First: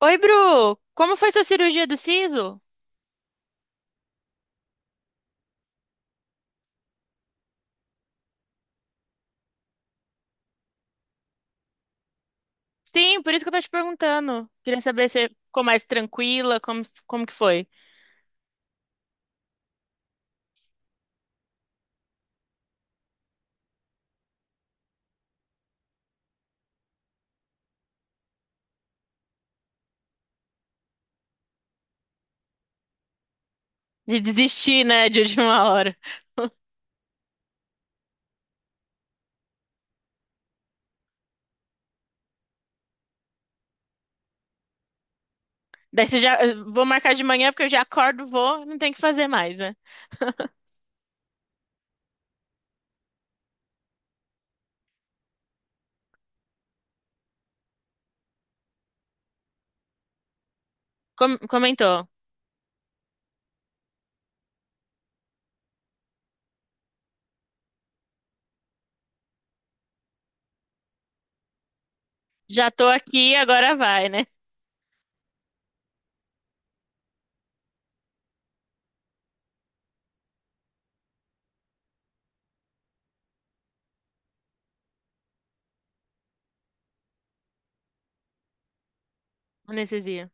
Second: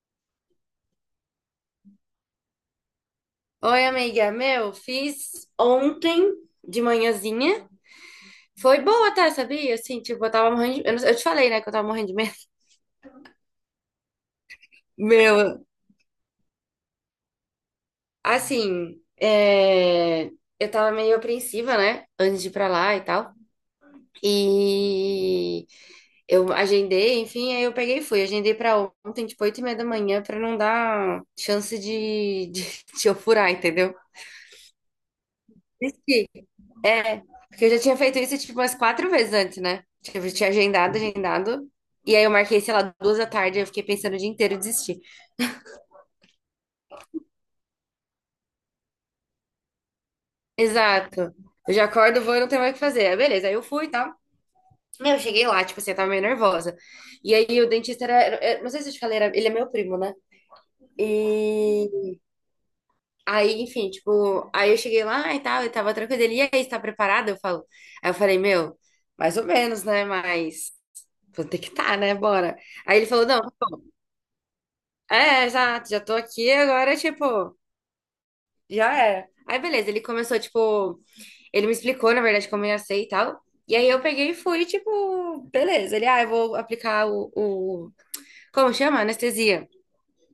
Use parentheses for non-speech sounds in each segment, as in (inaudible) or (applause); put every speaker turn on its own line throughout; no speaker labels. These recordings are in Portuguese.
Oi, Bru! Como foi sua cirurgia do siso?
Oi, amiga. Meu, fiz ontem de manhãzinha. Foi boa até, sabia? Assim, tipo, eu tava morrendo de... Eu, não- eu te falei, né, que eu tava morrendo de medo.
Sim, por isso que eu tô te perguntando. Queria
(laughs)
saber se você ficou
Meu,
mais tranquila, como que foi?
assim, eu tava meio apreensiva, né, antes de ir pra lá e tal. E eu agendei, enfim, aí eu peguei e fui. Agendei pra ontem, tipo, 8h30 da manhã, pra não dar chance (laughs) de eu furar, entendeu?
De desistir, né, de última hora.
É, porque eu já tinha feito isso tipo umas 4 vezes antes, né? Tipo, eu tinha agendado, agendado. E aí eu marquei, sei lá, 2 da tarde, eu fiquei pensando o dia inteiro e desisti.
Daí você já... Vou marcar de manhã, porque eu já acordo, vou, não tem o que fazer mais, né?
Exato. Eu já acordo, vou e não tenho mais o que fazer. Aí, beleza, aí eu fui e tal. Meu, eu cheguei lá, tipo assim, eu tava meio nervosa. E aí o dentista era, não sei se eu te falei, ele é meu primo, né?
Com- comentou.
E aí, enfim, tipo, aí eu cheguei lá e tal, eu tava tranquila. Ele, e aí, você tá preparada? Eu falo. Aí eu falei, meu, mais ou menos, né? Mas vou ter que estar, tá, né? Bora.
Já tô
Aí ele falou,
aqui,
não.
agora vai, né?
É, exato, já tô aqui agora, tipo, já era. Aí, beleza, ele começou, tipo, ele me explicou, na verdade, como eu ia ser e tal. E aí eu peguei e fui, tipo, beleza. Ele, ah, eu vou aplicar como chama? Anestesia.
Anestesia.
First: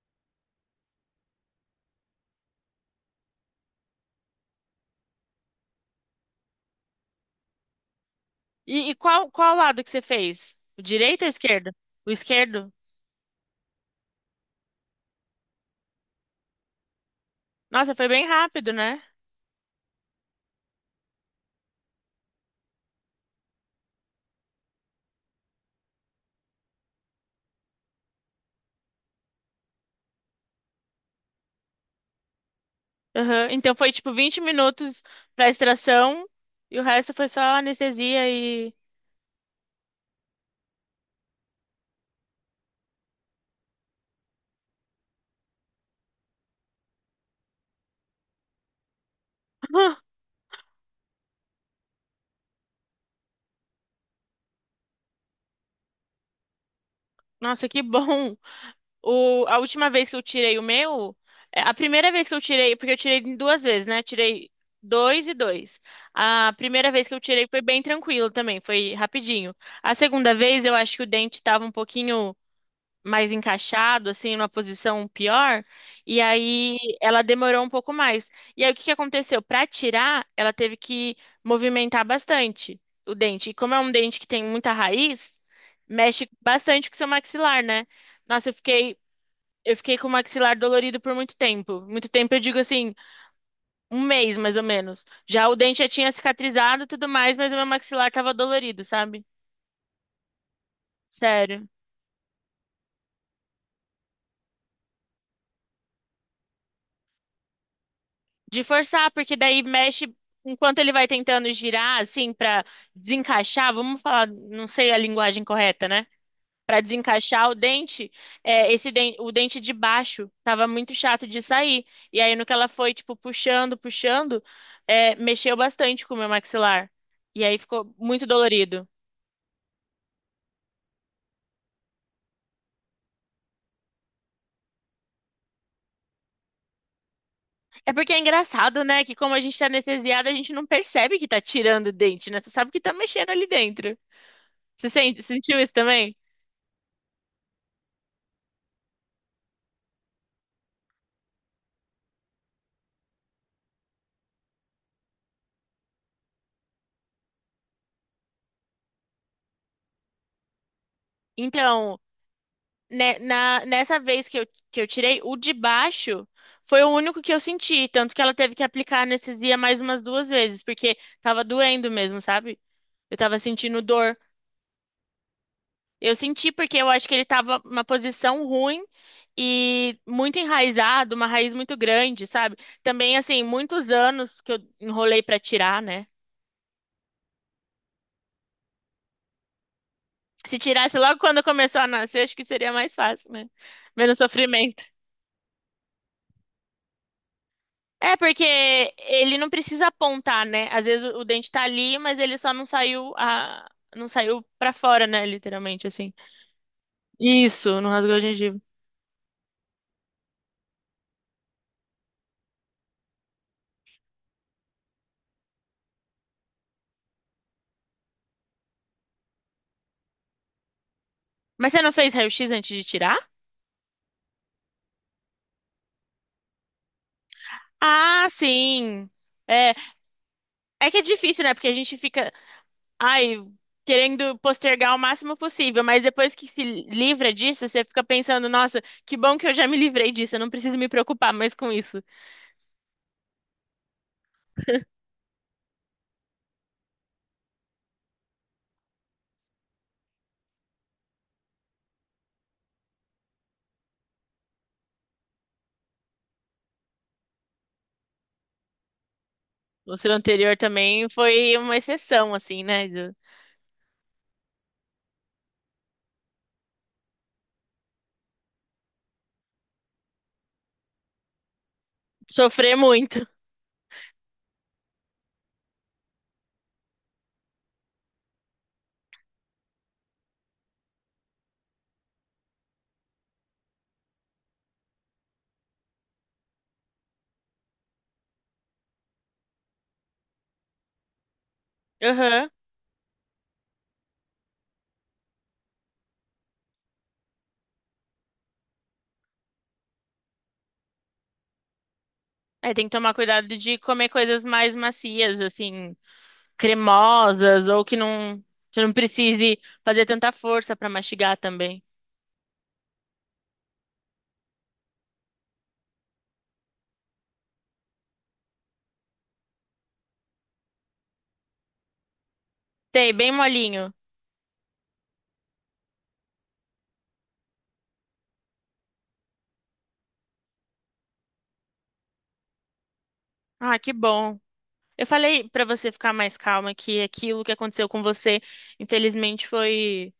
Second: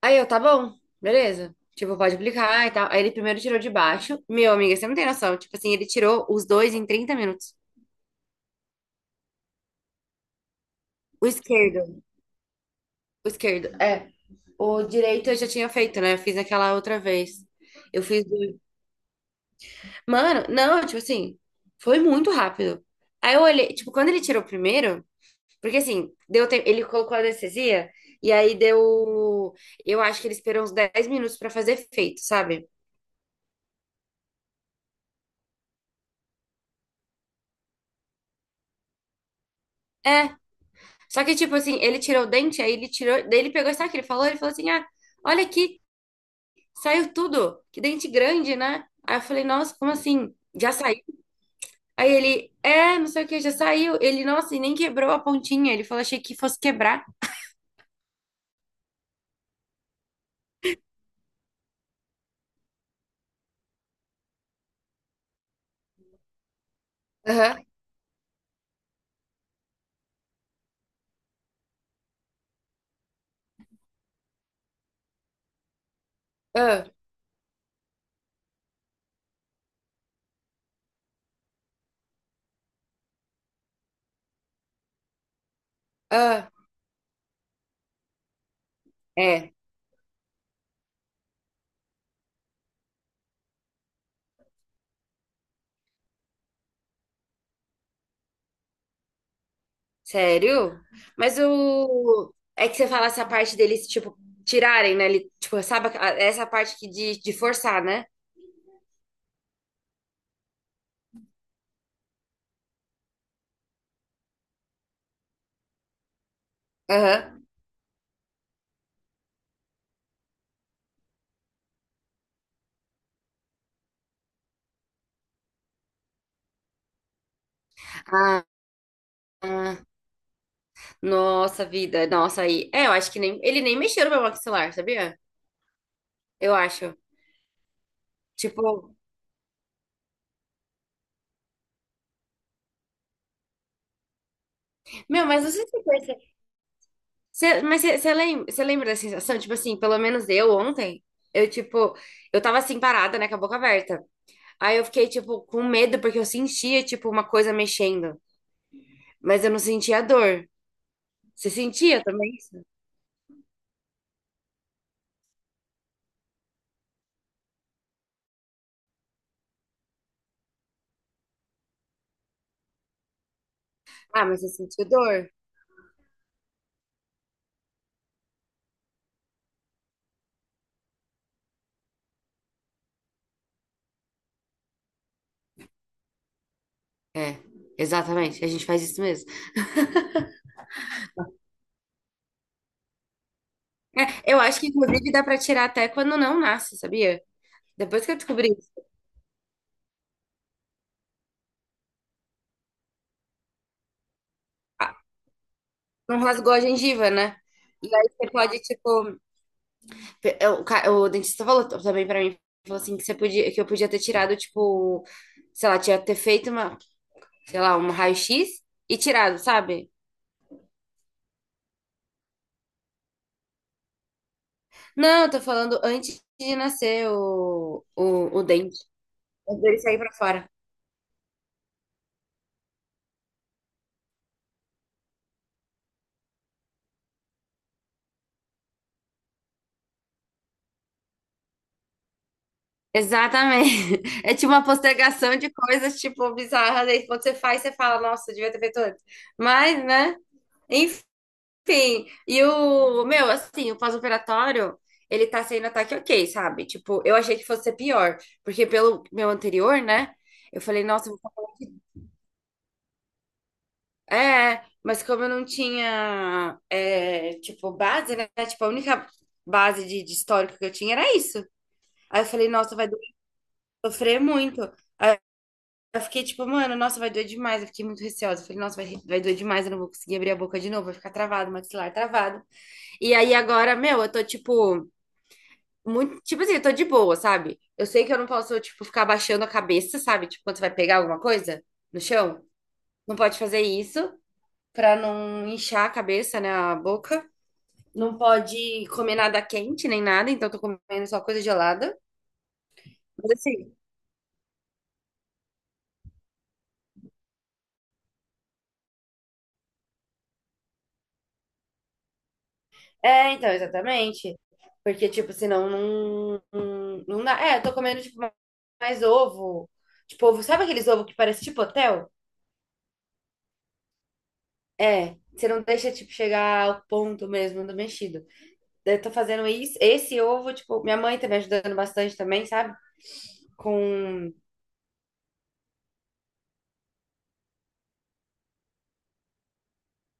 Aí eu, tá bom, beleza. Tipo, pode aplicar e tal. Aí ele primeiro tirou de baixo. Meu, amiga, você não tem noção. Tipo assim, ele tirou os dois em 30 minutos.
E, e qual lado que você fez? O direito ou
O
o esquerdo?
esquerdo,
O esquerdo?
o esquerdo, é. O direito eu já tinha feito, né? Eu fiz aquela outra vez.
Nossa,
Eu
foi bem
fiz.
rápido, né?
Mano, não, tipo assim, foi muito rápido. Aí eu olhei, tipo, quando ele tirou o primeiro, porque assim, deu tempo, ele colocou a anestesia e aí deu, eu acho que ele esperou uns 10 minutos pra fazer efeito, sabe?
Aham. Então foi tipo 20 minutos pra extração... E o resto foi só anestesia.
É, só que tipo assim, ele tirou o dente, aí ele tirou, daí ele pegou, sabe o que ele falou? Ele falou assim: "Ah, olha aqui, saiu tudo. Que dente grande, né?" Aí eu falei:
(laughs)
"Nossa, como
Ah,
assim? Já saiu?" Aí ele: "É, não sei o que, já saiu." Ele: "Nossa, e nem quebrou a pontinha." Ele falou: "Achei que fosse quebrar."
nossa, que bom! O, a última vez que eu tirei o meu, é, a primeira vez que eu tirei, porque eu tirei em duas vezes, né? Tirei dois e dois. A primeira vez que eu tirei
Aham.
foi bem tranquilo também, foi rapidinho. A segunda vez eu acho que o dente estava um pouquinho mais encaixado, assim, numa posição pior, e aí
Ah,
ela demorou um pouco mais. E aí o que que aconteceu? Para tirar, ela teve que movimentar bastante o dente. E como é um dente que tem muita raiz, mexe
ah.
bastante com o seu maxilar, né? Nossa, eu fiquei,
É.
eu fiquei com o maxilar dolorido por muito tempo. Muito tempo, eu digo assim, um mês mais ou menos. Já o dente já tinha cicatrizado e tudo mais, mas o meu maxilar tava dolorido, sabe?
Sério? Mas
Sério.
o. É que você fala essa parte deles, tipo, tirarem, né? Ele, tipo, sabe, essa parte que de forçar, né?
De forçar, porque daí mexe enquanto ele vai tentando girar, assim, pra desencaixar. Vamos falar, não sei a linguagem correta, né? Pra
Aham.
desencaixar o dente, é, esse den- o dente de baixo tava muito chato de sair. E aí, no que ela foi, tipo, puxando, puxando, é, mexeu bastante com o meu maxilar. E aí ficou muito
Ah,
dolorido.
ah, nossa vida, nossa aí. É, eu acho que nem. Ele nem mexeu no meu maxilar, sabia? Eu acho.
É porque é
Tipo,
engraçado, né? Que como a gente tá anestesiada, a gente não percebe que tá tirando o dente, né? Você sabe que tá mexendo ali dentro. Você sente,
meu, mas não
sentiu
sei se
isso
você
também?
percebe. Você, mas você, você lembra da sensação? Tipo assim, pelo menos eu ontem, eu, tipo, eu tava assim parada, né, com a boca aberta. Aí eu fiquei, tipo, com medo, porque eu sentia, tipo, uma coisa mexendo. Mas eu não sentia dor. Você
Então,
sentia também isso?
né, na, nessa vez que eu tirei, o de baixo foi o único que eu senti, tanto que ela teve que aplicar anestesia mais umas duas vezes, porque tava doendo mesmo, sabe? Eu tava sentindo dor.
Ah, mas você sentiu dor?
Eu senti porque eu acho que ele tava numa posição ruim e muito enraizado, uma raiz muito grande, sabe? Também, assim, muitos anos que eu enrolei pra tirar, né?
É, exatamente. A gente faz isso mesmo.
Se tirasse logo quando começou a nascer, acho que seria mais fácil, né? Menos
É, eu acho que,
sofrimento.
inclusive, dá pra tirar até quando não nasce, sabia? Depois que
É,
eu
porque
descobri isso,
ele não precisa apontar, né? Às vezes o dente tá ali, mas ele só não saiu a... não saiu pra
ah,
fora, né? Literalmente, assim.
não rasgou a gengiva, né?
Isso, não
E aí
rasgou a
você
gengiva.
pode, tipo. O dentista falou também pra mim, falou assim, que você podia, que eu podia ter tirado, tipo, sei lá, tinha ter feito uma, sei lá, um raio-x e tirado, sabe?
Mas você não fez raio-x antes de tirar?
Não, eu tô falando antes de nascer
Ah,
o dente,
sim.
antes
É,
dele sair pra fora.
é que é difícil, né? Porque a gente fica, ai, querendo postergar o máximo possível, mas depois que se livra disso, você fica pensando, nossa, que bom que eu já me livrei disso, eu não preciso me preocupar mais com isso.
Exatamente. (laughs) É tipo uma postergação de coisas, tipo, bizarras. Aí quando você faz, você fala, nossa, devia ter feito antes. Mas, né? Enfim. E o, meu, assim, o pós-operatório, ele tá sendo ataque ok, sabe? Tipo, eu achei que fosse ser pior. Porque pelo meu anterior,
O seu
né?
anterior
Eu falei,
também
nossa, eu vou
foi
ficar
uma exceção, assim, né? De
(laughs) mas como eu não tinha, é, tipo, base, né? Tipo, a única base de histórico que eu tinha era isso. Aí eu falei, nossa,
sofrer
vai doer,
muito.
sofrer muito. Eu fiquei tipo, mano, nossa, vai doer demais. Eu fiquei muito receosa. Eu falei, nossa, vai doer demais. Eu não vou conseguir abrir a boca de novo. Vai ficar travado, maxilar travado. E aí agora, meu, eu tô tipo, muito, tipo assim, eu tô de boa, sabe? Eu sei que eu não posso, tipo, ficar abaixando a cabeça, sabe? Tipo, quando você vai pegar alguma coisa no chão.
Aham.
Não pode fazer isso pra não inchar a cabeça, né? A boca. Não pode comer nada quente nem nada. Então, eu tô comendo só coisa gelada.
É, tem que tomar
Mas
cuidado
assim.
de comer coisas mais macias, assim, cremosas, ou que não, você não precise fazer tanta força pra mastigar também.
É, então, exatamente. Porque, tipo, senão não dá. É, eu tô comendo, tipo, mais ovo. Tipo, ovo, sabe aqueles ovos que parece tipo hotel?
Tem, bem molinho.
É, você não deixa, tipo, chegar ao ponto mesmo do mexido. Daí eu tô fazendo isso, esse ovo, tipo, minha mãe tá me ajudando bastante também, sabe?
Ah, que
Com.
bom. Eu falei pra você ficar mais calma que aquilo que aconteceu com você, infelizmente, foi,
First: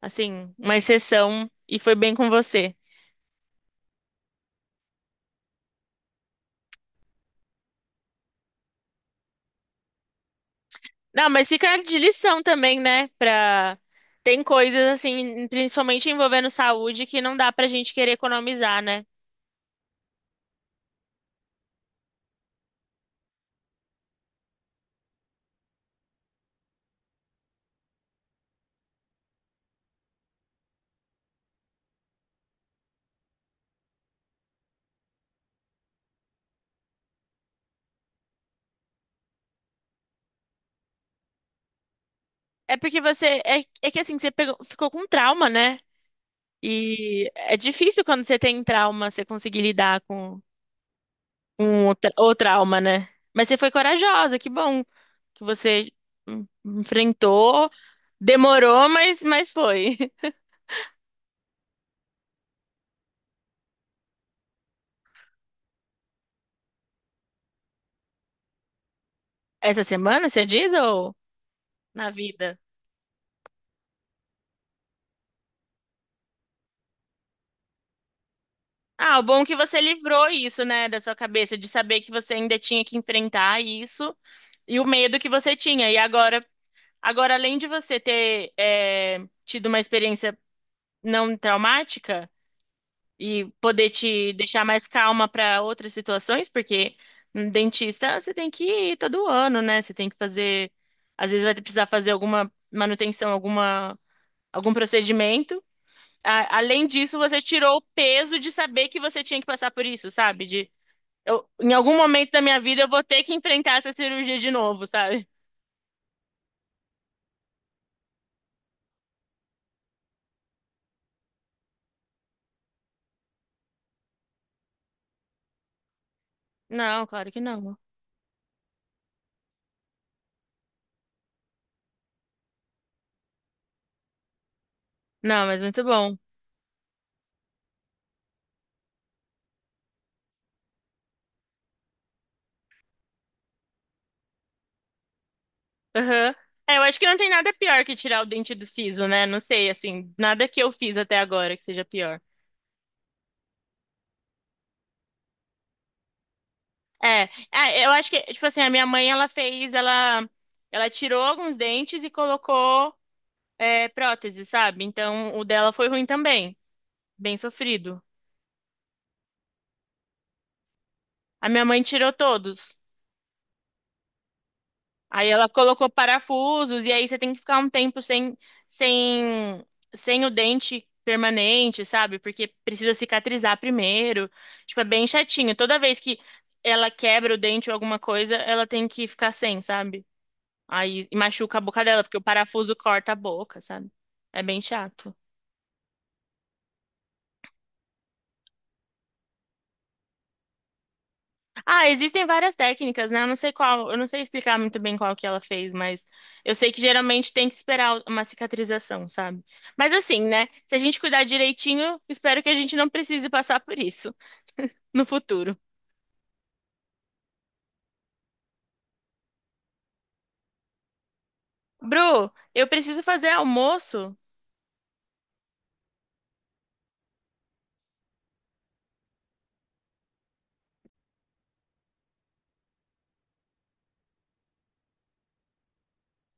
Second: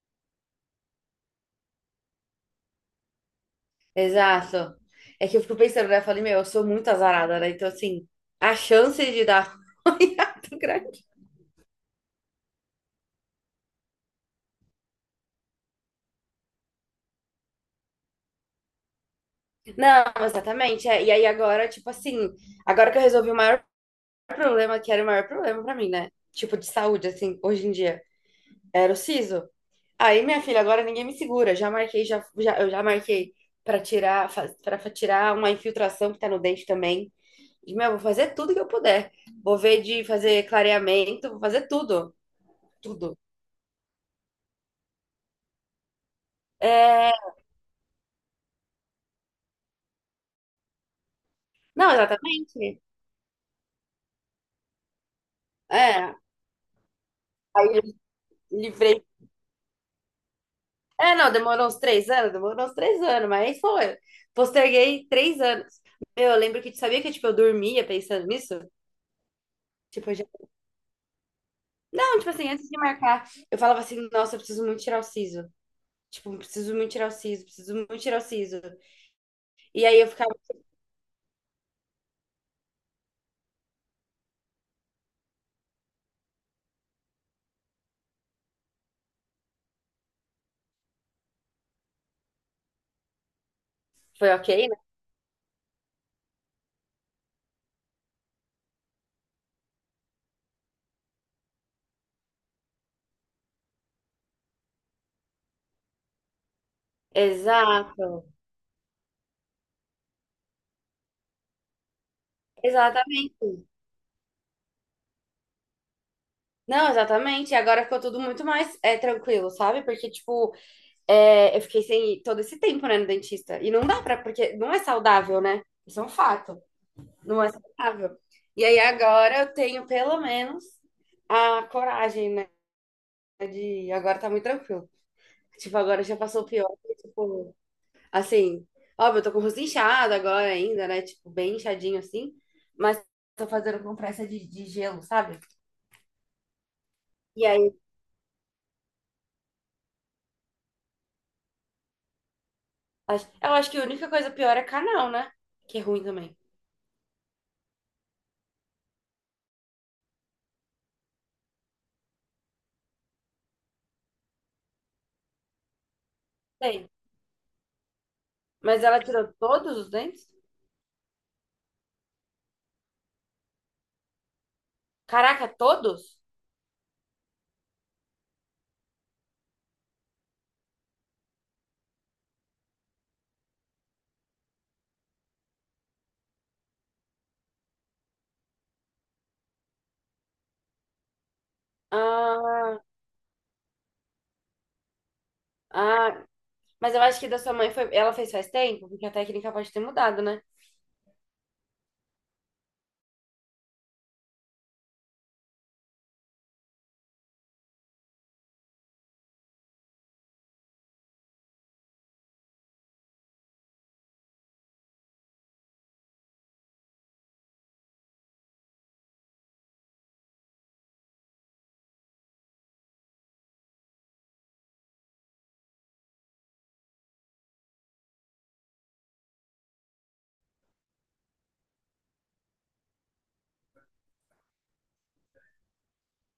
assim, uma exceção e foi bem com você.
Exato. É que eu fico pensando, né? Eu falei, meu, eu sou muito azarada, né? Então, assim, a chance de dar (laughs) ruim é muito grande.
Não, mas fica de lição também, né? Pra... Tem coisas, assim, principalmente envolvendo saúde, que não dá pra gente querer economizar, né?
Não, exatamente. É. E aí agora, tipo assim, agora que eu resolvi o maior problema, que era o maior problema pra mim, né? Tipo, de saúde, assim, hoje em dia. Era o siso. Aí, minha filha, agora ninguém me segura. Já marquei, já, já, Eu já marquei pra tirar uma infiltração que tá no dente também. E, meu, vou fazer tudo que eu puder. Vou ver de fazer clareamento, vou fazer tudo.
É porque
Tudo.
você. É, é que assim, você pegou- ficou com trauma, né? E
É...
é difícil quando você tem trauma você conseguir lidar com, com
Não,
o, tra- o
exatamente.
trauma, né? Mas você foi corajosa, que bom que você
É.
enfrentou.
Aí eu
Demorou,
livrei.
mas foi. (laughs)
É, não, demorou uns 3 anos, demorou uns 3 anos, mas aí foi. Posterguei 3 anos. Meu, eu lembro que, tipo, sabia que, tipo, eu dormia pensando nisso?
Essa
Tipo,
semana, você diz, ou na
não, tipo assim,
vida?
antes de marcar, eu falava assim, nossa, eu preciso muito tirar o siso. Tipo, preciso muito tirar o siso, preciso muito tirar o siso.
Ah, o bom é que você
E aí eu
livrou
ficava,
isso, né, da sua cabeça, de saber que você ainda tinha que enfrentar isso e o medo que você tinha. E agora, além de você ter. É, tido uma experiência não traumática e poder
foi
te
ok,
deixar
né?
mais calma para outras situações, porque no dentista você tem que ir todo ano, né? Você tem que fazer, às vezes vai precisar fazer alguma manutenção, alguma algum procedimento. A- além disso, você tirou o
Exato,
peso de saber que você tinha que passar por isso, sabe? De eu, em algum momento da minha vida eu vou ter que
exatamente.
enfrentar essa cirurgia de novo, sabe?
Não, exatamente. E agora ficou tudo muito mais tranquilo, sabe? Porque, tipo, é, eu fiquei sem ir todo esse tempo, né, no dentista. E não dá pra, porque não é saudável, né? Isso é um fato.
Não, claro que
Não é
não.
saudável. E aí agora eu tenho pelo menos a coragem, né? De agora tá muito tranquilo.
Não, mas
Tipo,
muito
agora já
bom.
passou o pior. Tipo, assim, óbvio, eu tô com o rosto inchado agora ainda, né? Tipo, bem inchadinho assim. Mas tô fazendo compressa de gelo, sabe?
Aham. É, eu acho que não tem
E
nada
aí,
pior que tirar o dente do siso, né? Não sei, assim, nada que eu fiz até agora que seja pior.
eu acho que a única coisa pior é canal, né? Que é ruim também.
É, é, eu acho que, tipo assim, a minha mãe, ela tirou alguns dentes e colocou, é, prótese, sabe? Então, o dela foi ruim também,
Tem.
bem sofrido.
Mas ela tirou todos os dentes?
A minha mãe tirou todos. Aí ela
Caraca,
colocou
todos?
parafusos, e aí você tem que ficar um tempo sem, sem o dente permanente, sabe? Porque precisa cicatrizar primeiro. Tipo, é bem chatinho. Toda vez que ela quebra o dente ou alguma coisa, ela tem que ficar sem, sabe? Aí e machuca a boca dela, porque o parafuso
Ah,
corta a boca, sabe? É bem chato.
ah. Mas eu acho que da sua mãe foi. Ela fez faz tempo, porque a técnica pode ter mudado, né?
Ah, existem várias técnicas, né? Eu não sei qual, eu não sei explicar muito bem qual que ela fez, mas eu sei que geralmente tem que esperar uma cicatrização, sabe? Mas assim, né? Se a gente cuidar direitinho, espero que a gente não precise passar por isso no futuro. Bru, eu preciso fazer almoço.